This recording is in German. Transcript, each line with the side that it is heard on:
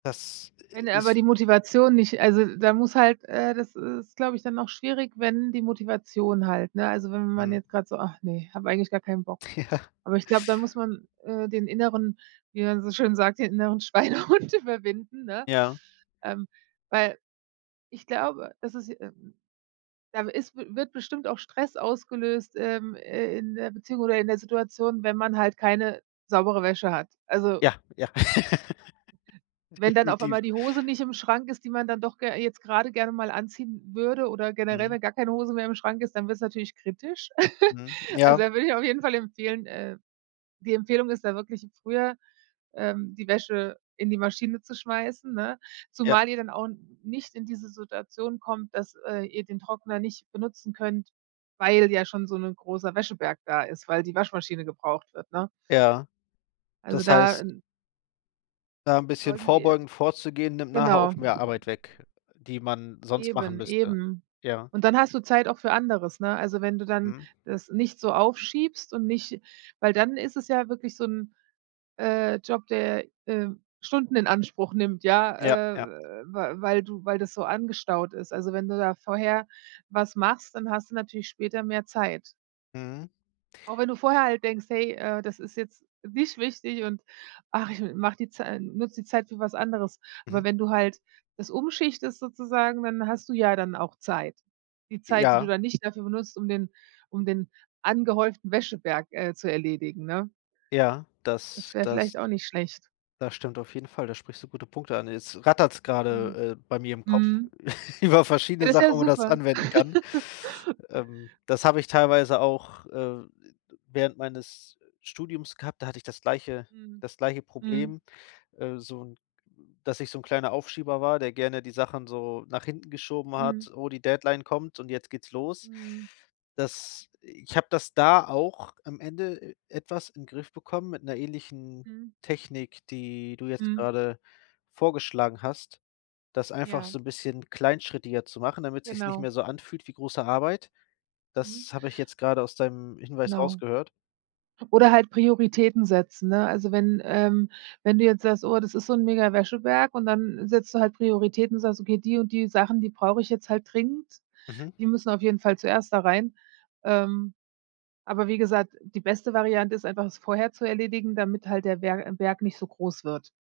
left: Das i
right: Wenn
left: i
right: aber
left: ist
right: die Motivation nicht also, da muss halt äh, das ist, glaube ich, dann auch schwierig, wenn die Motivation halt, ne also, wenn wenn man
left: Mhm.
right: jetzt grad so: „Ah, ne, habe eigentlich gar keinen Bock.“
left: Ja.
right: Aber ich glaube, dann muss man, äh, den inneren wie man so schön sagt, den inneren Schweinehund überwinden, ne?
left: Ja.
right: Ähm, weil ich glaube, es ist, äh da w ist wird bestimmt auch Stress ausgelöst, ähm, äh, in der Beziehung oder in der Situation, wenn man halt keine saubere Wäsche hat. Also
left: Ja, ja.
right: wenn dann auf
left: Definitiv.
right: einmal die Hose nicht im Schrank ist, die man dann doch ge jetzt grade gerne mal anziehen würde oder generell,
left: Mhm.
right: wenn gar keine Hose mehr im Schrank ist, dann wird's natürlich kritisch.
left: Mhm,
right: Also,
left: ja.
right: da würde ich auf jeden Fall empfehlen äh, die Empfehlung ist da wirklich, früher, ähm, die Wäsche in die Maschine zu schmeißen, ne?
left: Ja.
right: Zumal ihr dann auch nicht in diese Situation kommt, dass, äh, ihr den Trockner nicht benutzen könnt, weil ja schon so 'n großer Wäscheberg da ist, weil die Waschmaschine gebraucht wird, ne?
left: Ja.
right: Also
left: Das
right: da
left: heißt
right: n
left: da 'n bisschen
right: solltet ihr
left: vorbeugend vorzugehen, nimmt nachher
right: genau.
left: auch mehr Arbeit weg, die man sonst machen
right: Eben,
left: müsste.
right: eben.
left: Ja.
right: Und dann hast du Zeit auch für anderes, ne? Also, wenn du dann
left: Mhm.
right: das nicht so aufschiebst und nicht weil dann ist es ja wirklich so 'n, äh, Job, der, ähm, Stunden in Anspruch nimmt,
left: Ja,
right: ja, äh,
left: ja.
right: we weil du weil das so angestaut ist. Also, wenn du da vorher was machst, dann hast du natürlich später mehr Zeit.
left: Mhm.
right: Auch wenn du vorher halt denkst: „Hey, äh, das ist jetzt nicht wichtig und ach, ich m mache die Zeit nutze die Zeit für was anderes.“ Aber
left: Mhm.
right: wenn du halt das umschichtest sozusagen, dann hast du ja dann auch Zeit. Die Zeit, die du
left: Ja.
right: dann nicht dafür benutzt, um den um den angehäuften Wäscheberg, äh, zu erledigen, ne?
left: Ja,
right: Das
left: das
right: wäre
left: das
right: vielleicht auch nicht schlecht.
left: das stimmt auf jeden Fall, da sprichst du gute Punkte an. Jetzt rattert's
right: Mhm.
left: grade, äh, bei mir im Kopf
right: Mhm.
left: über
right: Ja,
left: verschiedene
right: das ja
left: Sachen, wo das
right: super.
left: anwenden kann. Ähm, das habe ich teilweise auch, äh, während meines Studiums gehabt, da hatte ich das gleiche
right: Mhm.
left: das gleiche
right: Mhm.
left: Problem, äh, so 'n dass ich so 'n kleiner Aufschieber war, der gerne die Sachen so nach hinten geschoben
right: Mhm.
left: hat. „Oh, die Deadline kommt und jetzt geht's los.“
right: Mhm.
left: Das ich habe das da auch am Ende e etwas in 'n Griff bekommen mit 'ner ähnlichen
right: Mhm.
left: Technik, die du jetzt
right: Mhm.
left: grade vorgeschlagen hast, das einfach
right: Ja.
left: so 'n bisschen kleinschrittiger zu machen, damit sich's nicht
right: Genau.
left: mehr so anfühlt wie große Arbeit.
right: Mhm.
left: Das habe ich jetzt grade aus deinem Hinweis
right: Genau.
left: rausgehört.
right: Oder halt Prioritäten setzen, ne? Also, wenn, ähm wenn du jetzt sagst: „Oh, das ist so 'n mega Wäscheberg“ und dann setzt du halt Prioritäten und sagst: „Okay, die und die Sachen, die brauche ich jetzt halt dringend,
left: Mhm.
right: die müssen auf jeden Fall zuerst da rein.“ Ähm, aber wie gesagt, die beste Variante ist einfach, es vorher zu erledigen, damit halt der Wer Berg nicht so groß wird.